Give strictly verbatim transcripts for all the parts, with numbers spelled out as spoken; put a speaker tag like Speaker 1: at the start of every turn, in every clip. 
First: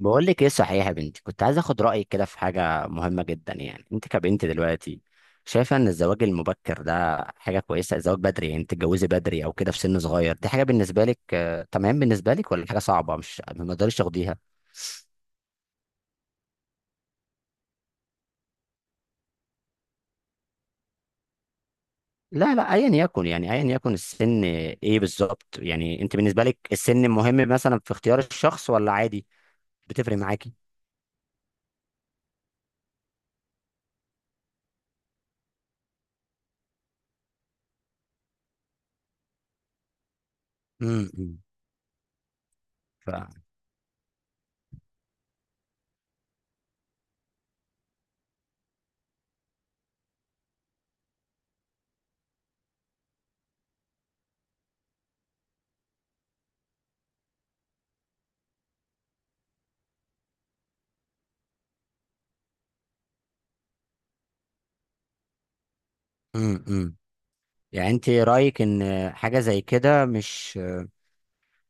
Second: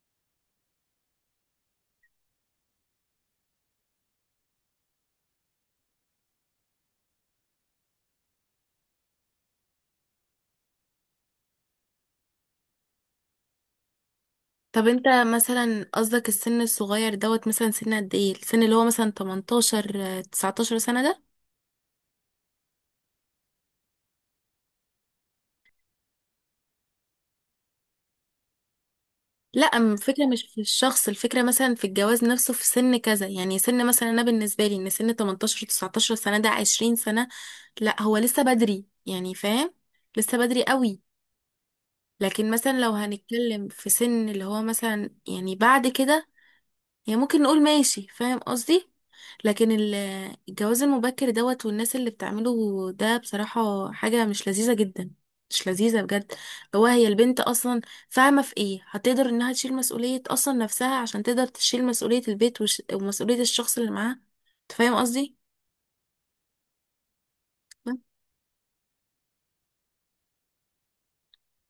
Speaker 1: بقول لك ايه صحيح يا بنتي، كنت عايز اخد رايك كده في حاجه مهمه جدا. يعني انت كبنت دلوقتي شايفه ان الزواج المبكر ده حاجه كويسه؟ الزواج بدري يعني تتجوزي بدري او كده في سن صغير، دي حاجه بالنسبه لك آه، تمام بالنسبه لك ولا حاجه صعبه مش ما تقدريش تاخديها؟
Speaker 2: طب انت مثلا، قصدك السن الصغير دوت؟ مثلا سن قد ايه؟ السن اللي هو مثلا تمنتاشر آه، تسعتاشر سنة ده؟
Speaker 1: لا لا ايا يكن، يعني ايا يكن السن، ايه بالظبط يعني انت بالنسبه لك السن مهم مثلا في اختيار الشخص ولا عادي؟
Speaker 2: لا، أم
Speaker 1: بتفرق
Speaker 2: الفكرة مش
Speaker 1: معاكي؟
Speaker 2: في الشخص، الفكرة مثلا في الجواز نفسه في سن كذا. يعني سن مثلا انا بالنسبة لي ان سن تمنتاشر تسعتاشر سنة ده عشرين سنة. لا، هو لسه بدري يعني، فاهم؟ لسه بدري قوي.
Speaker 1: امم
Speaker 2: لكن مثلا لو
Speaker 1: ف
Speaker 2: هنتكلم في سن اللي هو مثلا، يعني بعد كده، يعني ممكن نقول ماشي، فاهم قصدي؟ لكن ال- الجواز المبكر دوت والناس اللي بتعمله ده بصراحة حاجة مش لذيذة جدا، مش لذيذة بجد. هو هي البنت أصلا فاهمة في إيه؟ هتقدر إنها تشيل مسؤولية أصلا نفسها عشان تقدر تشيل مسؤولية البيت وش... ومسؤولية الشخص اللي معاها. أنت فاهم قصدي؟
Speaker 1: امم يعني انت رايك ان حاجه زي كده مش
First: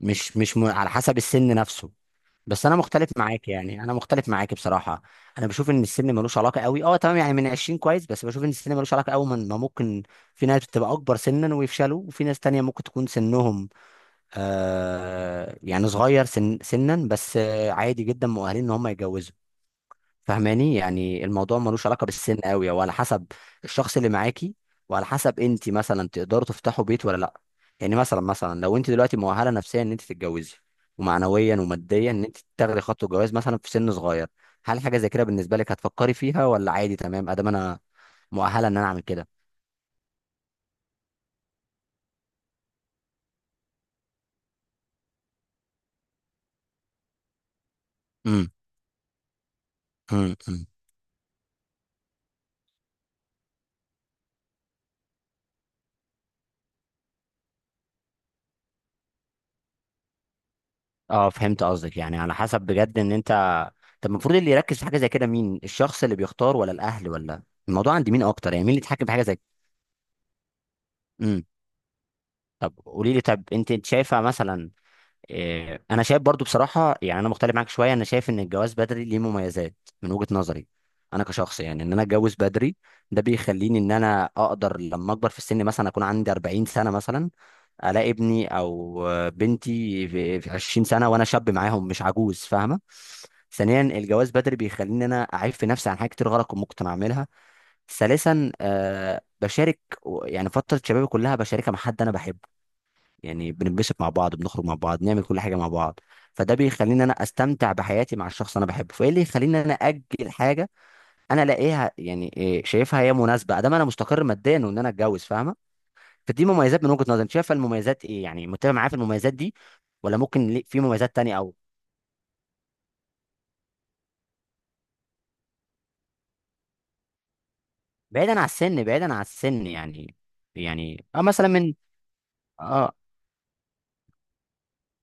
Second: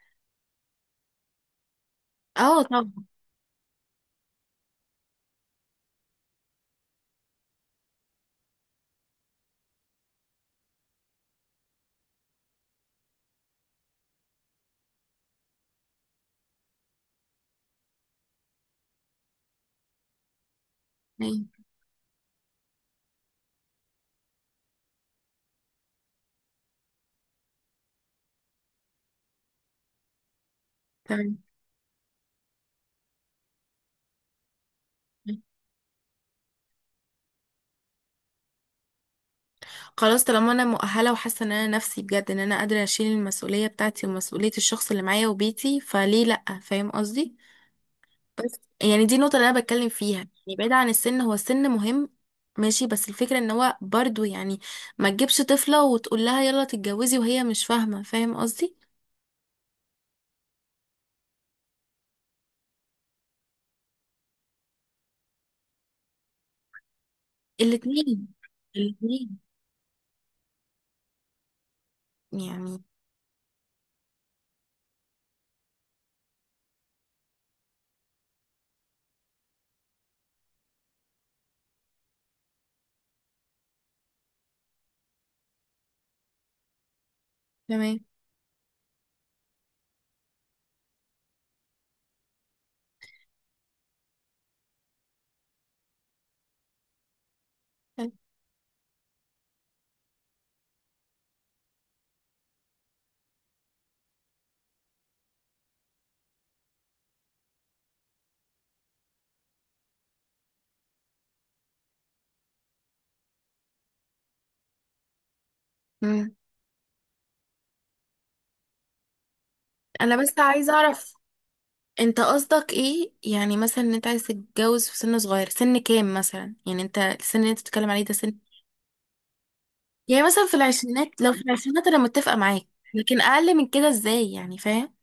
Speaker 1: مش مش م... على حسب السن نفسه؟
Speaker 2: اه،
Speaker 1: بس انا
Speaker 2: طبعا.
Speaker 1: مختلف معاك، يعني انا مختلف معاك بصراحه. انا بشوف ان السن ملوش علاقه قوي. اه تمام، يعني من عشرين كويس، بس بشوف ان السن ملوش علاقه قوي. من ما ممكن في ناس بتبقى اكبر سنا ويفشلوا، وفي ناس تانية ممكن تكون سنهم آه يعني صغير، سن سنا بس آه عادي جدا مؤهلين ان هم يتجوزوا. فاهماني؟ يعني
Speaker 2: أيوة،
Speaker 1: الموضوع ملوش علاقه بالسن قوي، هو على حسب الشخص اللي معاكي، وعلى حسب انت مثلا تقدروا تفتحوا بيت ولا لا. يعني مثلا مثلا لو انت دلوقتي مؤهله نفسيا ان انت تتجوزي،
Speaker 2: تمام.
Speaker 1: ومعنويا وماديا ان انت تاخدي خطوه جواز مثلا في سن صغير، هل حاجه زي كده بالنسبه لك هتفكري فيها ولا عادي تمام ادام انا مؤهله ان انا اعمل كده؟
Speaker 2: خلاص طالما انا مؤهله وحاسه ان انا نفسي بجد ان انا قادره اشيل المسؤوليه بتاعتي ومسؤوليه الشخص اللي معايا وبيتي، فليه لا؟ فاهم قصدي.
Speaker 1: امم.
Speaker 2: بس يعني دي النقطة اللي أنا بتكلم فيها،
Speaker 1: امم.
Speaker 2: يعني
Speaker 1: أمم.
Speaker 2: بعيد عن السن. هو السن مهم، ماشي، بس الفكرة ان هو برضو، يعني ما تجيبش طفلة وتقول لها يلا تتجوزي وهي مش فاهمة، فاهم قصدي؟
Speaker 1: اه، فهمت قصدك. يعني على حسب بجد ان انت، طب المفروض اللي يركز في حاجه زي كده مين؟ الشخص اللي بيختار ولا الاهل ولا؟ الموضوع عند مين
Speaker 2: الاتنين.
Speaker 1: اكتر؟ يعني مين اللي يتحكم في حاجه
Speaker 2: الاتنين
Speaker 1: زي كده؟ طب
Speaker 2: يعني.
Speaker 1: قولي لي، طب انت انت شايفه مثلا؟ اه، انا شايف برضو بصراحه، يعني انا مختلف معاك شويه. انا شايف ان الجواز بدري ليه مميزات من وجهه نظري. انا كشخص، يعني ان انا اتجوز بدري ده بيخليني ان انا اقدر لما اكبر في السن، مثلا اكون عندي أربعين سنه مثلا،
Speaker 2: تمام.
Speaker 1: الاقي ابني او بنتي في في عشرين سنه وانا شاب معاهم، مش عجوز. فاهمه؟ ثانيا، الجواز بدري بيخليني انا اعيب في نفسي عن حاجات كتير غلط كنت ممكن اعملها.
Speaker 2: حلو.
Speaker 1: ثالثا، أه بشارك يعني فتره شبابي كلها، بشاركها مع حد انا بحبه. يعني بننبسط مع بعض، بنخرج مع بعض، نعمل كل حاجه مع بعض. فده بيخليني انا استمتع بحياتي مع الشخص اللي انا بحبه. فايه اللي يخليني انا اجل حاجه انا الاقيها، يعني إيه، شايفها هي مناسبه ادام انا مستقر ماديا وان انا اتجوز؟ فاهمه؟
Speaker 2: مم.
Speaker 1: فدي مميزات من وجهه نظري. انت شايفه المميزات ايه؟ يعني متفق معايا في المميزات دي
Speaker 2: انا
Speaker 1: ولا
Speaker 2: بس
Speaker 1: ممكن ليه-
Speaker 2: عايزة
Speaker 1: في
Speaker 2: اعرف،
Speaker 1: مميزات تانية او؟
Speaker 2: انت قصدك ايه؟ يعني مثلا ان انت عايز تتجوز في سن صغير، سن كام مثلا؟ يعني انت السن اللي انت بتتكلم عليه ده سن،
Speaker 1: بعيدا عن السن، بعيدا عن السن، يعني
Speaker 2: يعني مثلا في
Speaker 1: يعني
Speaker 2: العشرينات؟
Speaker 1: اه
Speaker 2: لو في
Speaker 1: مثلا من،
Speaker 2: العشرينات انا متفقة معاك،
Speaker 1: اه
Speaker 2: لكن اقل من كده ازاي يعني، فاهم؟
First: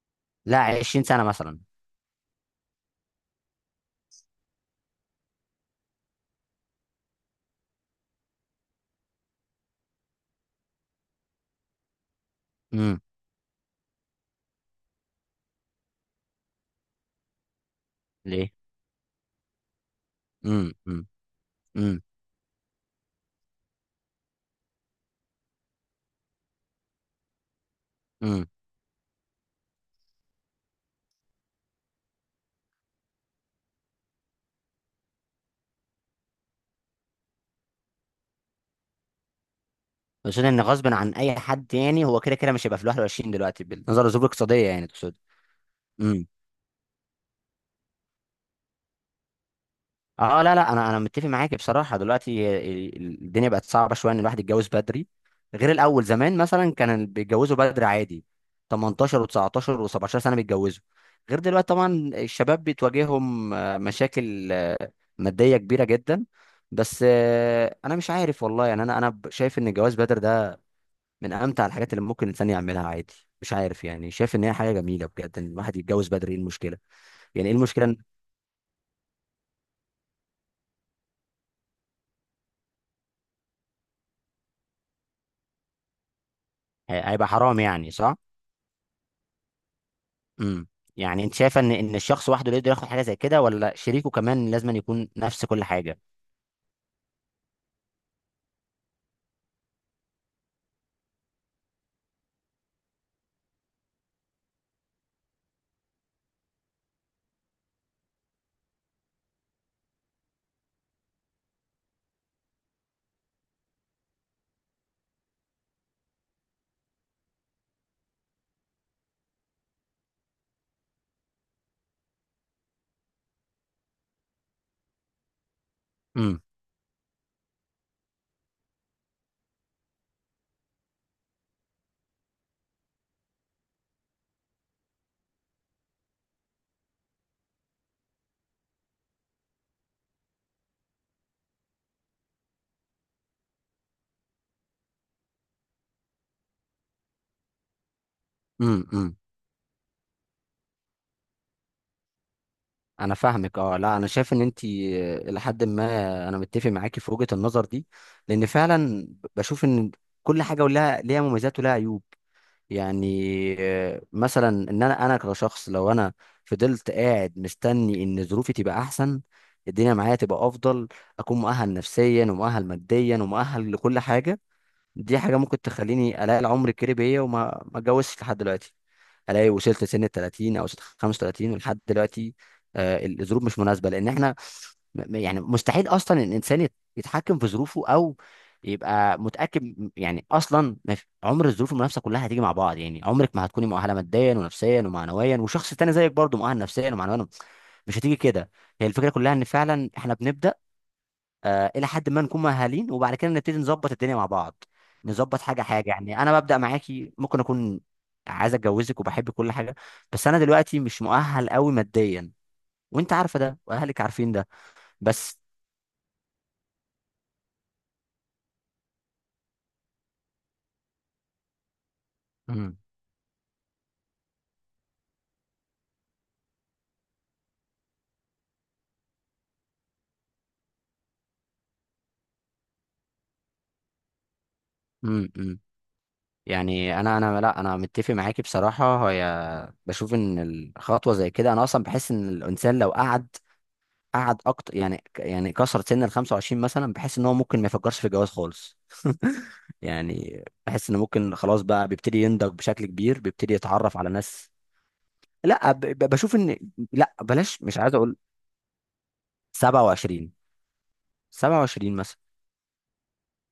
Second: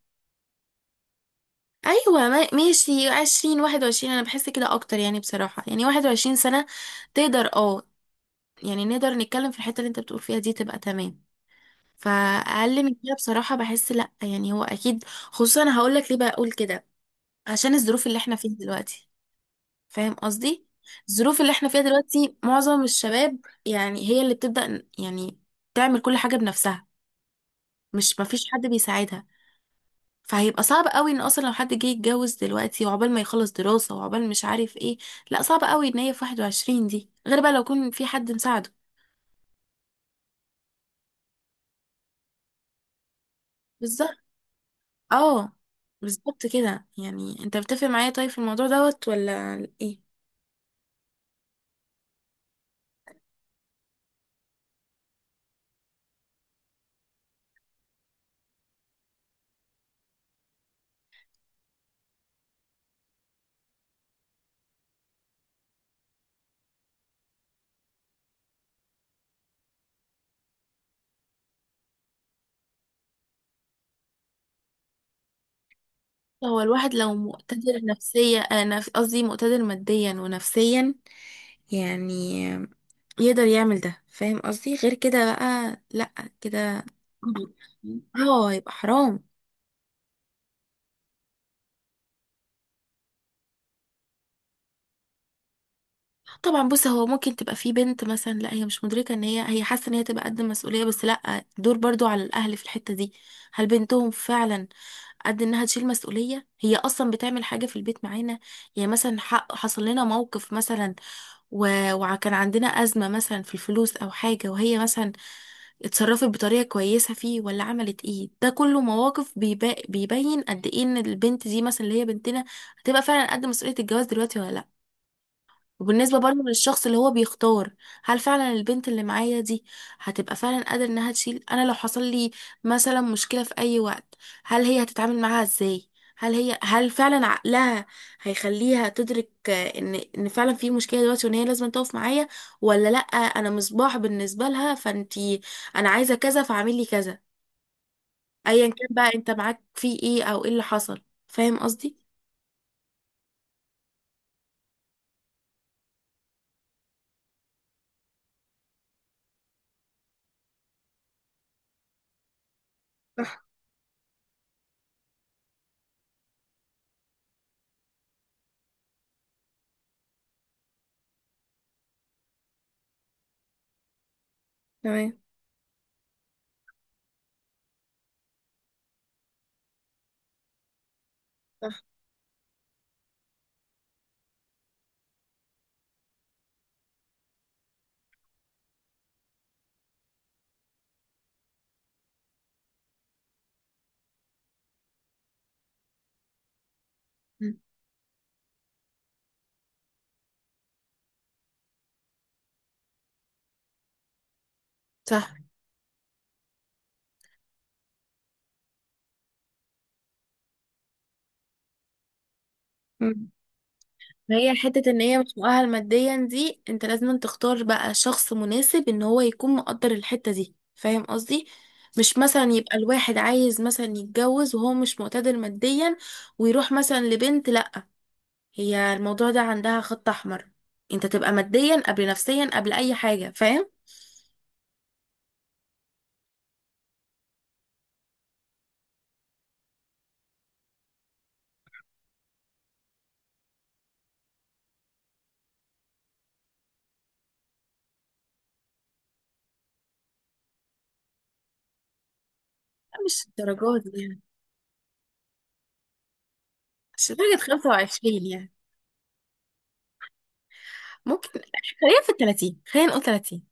Speaker 1: لا عشرين سنه مثلا.
Speaker 2: ايوه ما- ماشي، عشرين واحد وعشرين انا بحس كده اكتر يعني، بصراحة يعني واحد وعشرين سنة تقدر، اه، يعني نقدر نتكلم في الحتة اللي انت بتقول فيها دي، تبقى تمام. فاقل من
Speaker 1: امم.
Speaker 2: كده بصراحة بحس لا، يعني هو اكيد. خصوصا انا هقول لك ليه بقول كده، عشان الظروف اللي احنا
Speaker 1: ليه؟
Speaker 2: فيها دلوقتي، فاهم قصدي؟
Speaker 1: امم. امم.
Speaker 2: الظروف اللي احنا فيها دلوقتي معظم الشباب، يعني هي اللي بتبدأ يعني تعمل كل حاجة بنفسها، مش مفيش
Speaker 1: امم.
Speaker 2: حد بيساعدها. فهيبقى صعب قوي ان اصلا لو حد جه يتجوز دلوقتي، وعقبال ما يخلص دراسة وعقبال مش عارف ايه. لا صعب قوي ان هي في واحد وعشرين دي، غير بقى لو يكون في حد مساعده.
Speaker 1: اقصد ان غصب عن اي حد، يعني هو كده كده مش هيبقى في ال الواحد وعشرين دلوقتي بالنظر
Speaker 2: بالظبط.
Speaker 1: لظروف اقتصاديه، يعني تقصد؟
Speaker 2: اه،
Speaker 1: امم.
Speaker 2: بالظبط كده. يعني انت بتتفق معايا طيب في الموضوع دوت ولا ايه؟
Speaker 1: اه، لا لا انا انا متفق معاك بصراحه. دلوقتي ال- ال- الدنيا بقت صعبه شويه ان الواحد يتجوز بدري. غير الاول زمان مثلا كان اللي بيتجوزوا بدري عادي، تمنتاشر و19 و17 سنه بيتجوزوا. غير دلوقتي طبعا الشباب بتواجههم آه، مشاكل آه، ماديه كبيره جدا. بس آه، انا مش عارف والله. يعني انا انا شايف ان الجواز بدري ده من امتع الحاجات اللي ممكن الانسان يعملها عادي. مش عارف، يعني شايف ان هي حاجه جميله بجد ان الواحد يتجوز بدري، ايه
Speaker 2: هو
Speaker 1: المشكله؟
Speaker 2: الواحد لو
Speaker 1: يعني ايه
Speaker 2: مقتدر
Speaker 1: المشكله إن-
Speaker 2: نفسيا، آه، نف- قصدي مقتدر ماديا ونفسيا، يعني يقدر يعمل ده، فاهم قصدي؟ غير كده بقى لا كده.
Speaker 1: هي- هيبقى حرام يعني، صح؟
Speaker 2: اه، يبقى حرام.
Speaker 1: امم. يعني انت شايفه ان ان الشخص وحده اللي يقدر ياخد حاجه زي كده ولا شريكه كمان لازم أن يكون نفس كل حاجه؟
Speaker 2: طبعا، بص هو ممكن تبقى في بنت مثلا لا هي مش مدركه ان هي هي حاسه ان هي تبقى قد المسؤوليه، بس لا، دور برضو على الاهل في الحته دي. هل بنتهم فعلا قد انها تشيل مسؤوليه؟ هي اصلا بتعمل حاجه في البيت معانا؟ يعني مثلا ح- حصل لنا موقف مثلا، و- وكان عندنا ازمه مثلا في الفلوس او حاجه، وهي مثلا اتصرفت بطريقه كويسه فيه ولا عملت ايه. ده كله مواقف بيبا- بيبين قد ايه ان البنت دي مثلا اللي هي بنتنا هتبقى فعلا قد مسؤوليه الجواز دلوقتي ولا لا. وبالنسبة
Speaker 1: امم.
Speaker 2: برضه للشخص اللي هو بيختار، هل فعلا البنت اللي معايا دي هتبقى فعلا قادرة انها تشيل؟ انا لو حصل لي مثلا مشكلة في اي وقت، هل هي هتتعامل معاها ازاي؟ هل هي هل فعلا عقلها هيخليها تدرك آه، ان ان فعلا في مشكلة دلوقتي، وان هي لازم تقف معايا ولا لا؟ انا مصباح بالنسبة لها، فانتي انا عايزة كذا فاعملي كذا، ايا كان
Speaker 1: امم. امم.
Speaker 2: بقى انت معاك في ايه او ايه اللي حصل، فاهم قصدي؟
Speaker 1: انا فاهمك. اه لا، انا شايف ان انت الى حد ما انا متفق معاكي في وجهه النظر دي، لان فعلا بشوف ان كل حاجه ولها ليها مميزات ولها عيوب. يعني
Speaker 2: صح.
Speaker 1: آه، مثلا ان انا انا كشخص لو انا فضلت قاعد مستني ان ظروفي تبقى احسن، الدنيا معايا تبقى افضل، اكون مؤهل نفسيا ومؤهل ماديا ومؤهل لكل حاجه،
Speaker 2: تمام.
Speaker 1: دي حاجه ممكن تخليني الاقي العمر الكريم بيا وما ما اتجوزش لحد دلوقتي. الاقي وصلت سن ال التلاتين او خمسة وتلاتين ولحد
Speaker 2: صح.
Speaker 1: دلوقتي آه، الظروف مش مناسبه، لان احنا م- يعني مستحيل اصلا الانسان يت- يتحكم في ظروفه او يبقى متاكد م- يعني اصلا ما في- عمر الظروف المنافسه كلها هتيجي مع بعض. يعني عمرك ما هتكوني مؤهله ماديا ونفسيا ومعنويا، وشخص تاني زيك برضه مؤهل نفسيا ومعنويا،
Speaker 2: مم.
Speaker 1: مش هتيجي كده. هي الفكره كلها ان فعلا احنا بنبدا آه الى حد ما نكون مؤهلين، وبعد كده نبتدي نظبط الدنيا مع بعض،
Speaker 2: صح.
Speaker 1: نظبط حاجه حاجه. يعني انا ببدا معاكي، ممكن اكون عايز اتجوزك وبحب كل حاجه، بس انا دلوقتي مش مؤهل قوي ماديا، وانت عارفه ده واهلك عارفين ده.
Speaker 2: هي حتة ان هي مش
Speaker 1: بس.
Speaker 2: مؤهل ماديا دي، انت لازم تختار بقى شخص مناسب ان هو يكون مقدر الحتة دي، فاهم قصدي؟ مش مثلا يبقى الواحد عايز مثلا يتجوز وهو مش مقتدر ماديا، ويروح مثلا لبنت، لا. هي الموضوع ده عندها خط احمر، انت تبقى ماديا قبل نفسيا قبل اي حاجة، فاهم؟
Speaker 1: امم. أمم. يعني انا انا لا انا متفق معاكي بصراحه. هي بشوف ان الخطوه زي كده، انا اصلا بحس ان الانسان لو قعد قعد اكتر، يعني يعني كسر سن ال الخمسة وعشرين مثلا، بحس ان هو ممكن ما يفكرش في الجواز خالص. يعني بحس انه ممكن خلاص بقى بيبتدي ينضج بشكل
Speaker 2: لا،
Speaker 1: كبير،
Speaker 2: مش
Speaker 1: بيبتدي
Speaker 2: الدرجات
Speaker 1: يتعرف
Speaker 2: دي
Speaker 1: على
Speaker 2: يعني،
Speaker 1: ناس. لا، ب- ب- بشوف ان،
Speaker 2: مش
Speaker 1: لا
Speaker 2: لدرجة
Speaker 1: بلاش، مش عايز اقول.
Speaker 2: خمسة وعشرين يعني،
Speaker 1: سبعة وعشرين،
Speaker 2: ممكن.
Speaker 1: سبع وعشرين
Speaker 2: خلينا في ال
Speaker 1: مثلا.
Speaker 2: تلاتين، خلينا نقول تلاتين.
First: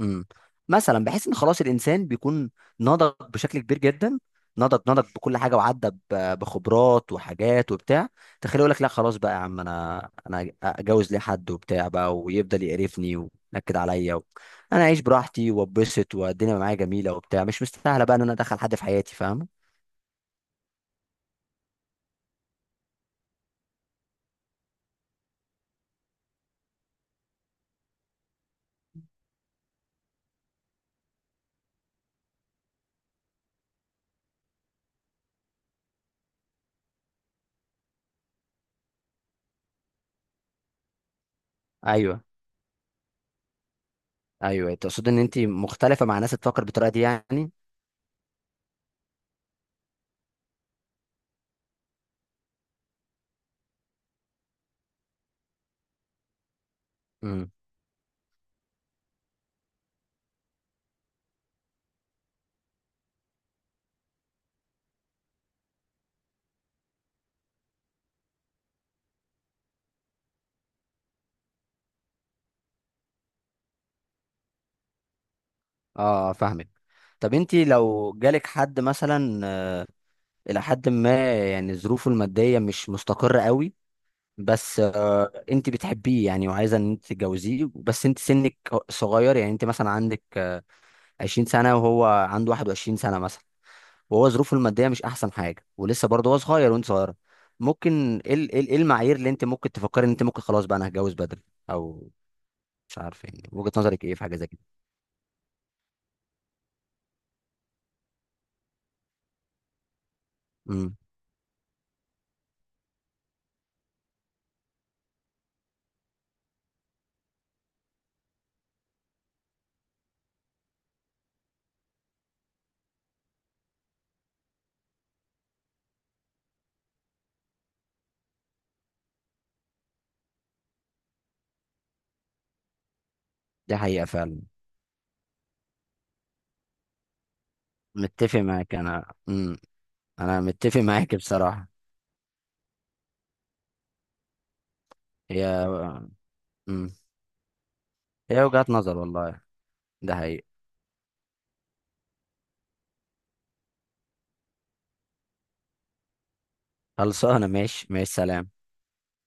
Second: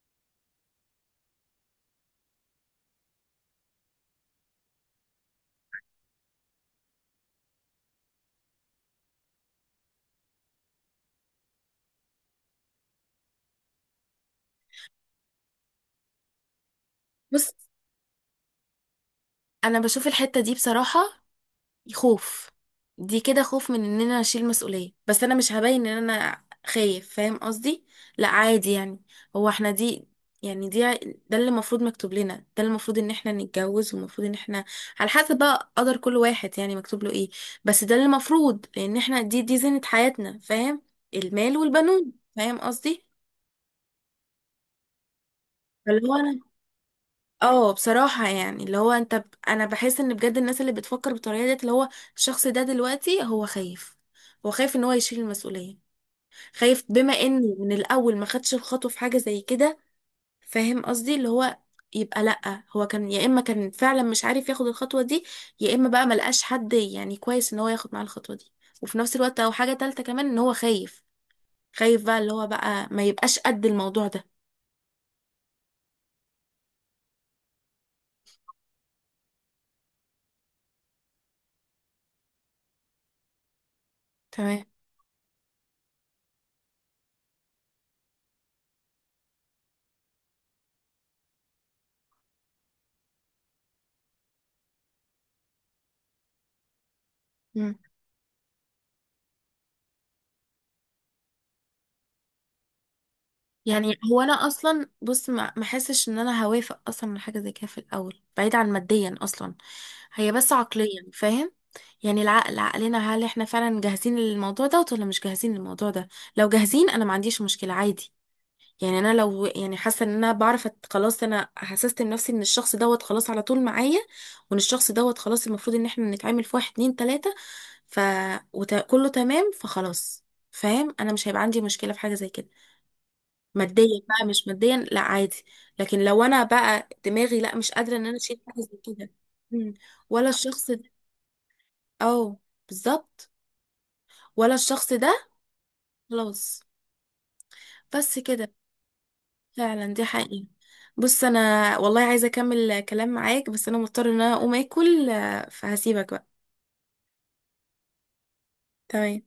Speaker 1: امم. مثلا بحيث ان خلاص الانسان بيكون نضج بشكل كبير جدا، نضج نضج بكل حاجه، وعدى ب- بخبرات وحاجات وبتاع. تخيل يقول لك لا خلاص بقى يا عم، انا انا اتجوز ليه حد وبتاع بقى ويفضل يقرفني وينكد عليا و انا اعيش براحتي واتبسط، والدنيا معايا جميله وبتاع،
Speaker 2: بص
Speaker 1: مش مستاهله بقى ان انا ادخل حد في حياتي، فاهم؟
Speaker 2: انا بشوف الحتة دي بصراحة خوف. دي كده خوف من ان انا اشيل مسؤولية، بس انا مش هبين ان انا خايف، فاهم قصدي؟ لا عادي يعني. هو احنا دي، يعني دي، ده اللي المفروض مكتوب لنا، ده اللي المفروض ان احنا نتجوز، والمفروض ان احنا على حسب بقى قدر كل واحد، يعني مكتوب له ايه. بس ده اللي المفروض، لان احنا دي دي زينة حياتنا، فاهم؟ المال والبنون،
Speaker 1: ايوه.
Speaker 2: فاهم قصدي؟
Speaker 1: ايوه، تقصد ان انت مختلفه
Speaker 2: فاللي هو
Speaker 1: مع ناس
Speaker 2: انا،
Speaker 1: بتفكر بالطريقه دي يعني؟
Speaker 2: اه بصراحة يعني اللي هو انت ب... انا بحس ان بجد الناس اللي بتفكر بالطريقة ديت، اللي هو الشخص ده دلوقتي هو خايف، هو خايف ان هو يشيل المسؤولية، خايف بما
Speaker 1: امم.
Speaker 2: انه من الاول ما خدش الخطوة في حاجة زي كده، فاهم قصدي؟ اللي هو يبقى لأ، هو كان يا اما كان فعلا مش عارف ياخد الخطوة دي، يا اما بقى ملقاش حد يعني كويس ان هو ياخد معاه الخطوة دي، وفي نفس الوقت او حاجة تالتة كمان ان هو خايف، خايف بقى اللي هو بقى ما يبقاش قد الموضوع ده.
Speaker 1: اه فاهمك. طب انت لو جالك حد مثلا الى حد ما يعني ظروفه الماديه مش مستقره قوي،
Speaker 2: تمام.
Speaker 1: بس آه انت بتحبيه يعني وعايزه ان انت تتجوزيه، بس انت سنك صغير، يعني انت مثلا عندك آه، عشرين سنه وهو عنده واحد وعشرين سنه مثلا، وهو ظروفه الماديه مش احسن حاجه، ولسه برضه هو صغير وانت صغيره، ممكن ايه ال- ايه ال- إيه المعايير اللي انت ممكن تفكري ان انت ممكن خلاص بقى انا هتجوز بدري او؟ مش عارف، يعني وجهه
Speaker 2: يعني
Speaker 1: نظرك ايه
Speaker 2: هو
Speaker 1: في
Speaker 2: انا
Speaker 1: حاجه زي كده؟
Speaker 2: اصلا، بص ما ما حسش ان انا هوافق اصلا من حاجه زي كده في الاول، بعيد عن ماديا اصلا، هي بس
Speaker 1: امم.
Speaker 2: عقليا، فاهم؟ يعني العقل، عقلنا هل احنا فعلا جاهزين للموضوع ده ولا مش جاهزين للموضوع ده؟ لو جاهزين انا ما عنديش مشكله، عادي. يعني انا لو، يعني حاسه ان انا بعرف أت- خلاص، انا حسست نفسي ان الشخص دوت خلاص على طول معايا، وان الشخص دوت خلاص المفروض ان احنا نتعامل في واحد اتنين تلاته، ف وت... كله تمام، فخلاص، فاهم. انا مش هيبقى عندي مشكله في حاجه زي كده.
Speaker 1: دي
Speaker 2: ماديا
Speaker 1: حقيقه
Speaker 2: بقى
Speaker 1: فعلا.
Speaker 2: مش ماديا، لا عادي. لكن لو انا بقى دماغي لا، مش قادره ان انا
Speaker 1: متفق
Speaker 2: اشيل حاجه
Speaker 1: معاك
Speaker 2: زي كده.
Speaker 1: انا. امم.
Speaker 2: مم. ولا
Speaker 1: انا
Speaker 2: الشخص
Speaker 1: متفق
Speaker 2: ده.
Speaker 1: معاك بصراحه.
Speaker 2: اه. بالظبط. ولا الشخص ده.
Speaker 1: هي.
Speaker 2: خلاص.
Speaker 1: امم.
Speaker 2: بس
Speaker 1: هي
Speaker 2: كده.
Speaker 1: وجهة نظر والله.
Speaker 2: فعلا دي
Speaker 1: ده حقيقي.
Speaker 2: حقيقة. بص انا والله عايزه اكمل كلام معاك، بس انا مضطره ان انا اقوم اكل، آه، فهسيبك بقى.
Speaker 1: خلصانة؟ ماشي ماشي، سلام.
Speaker 2: تمام.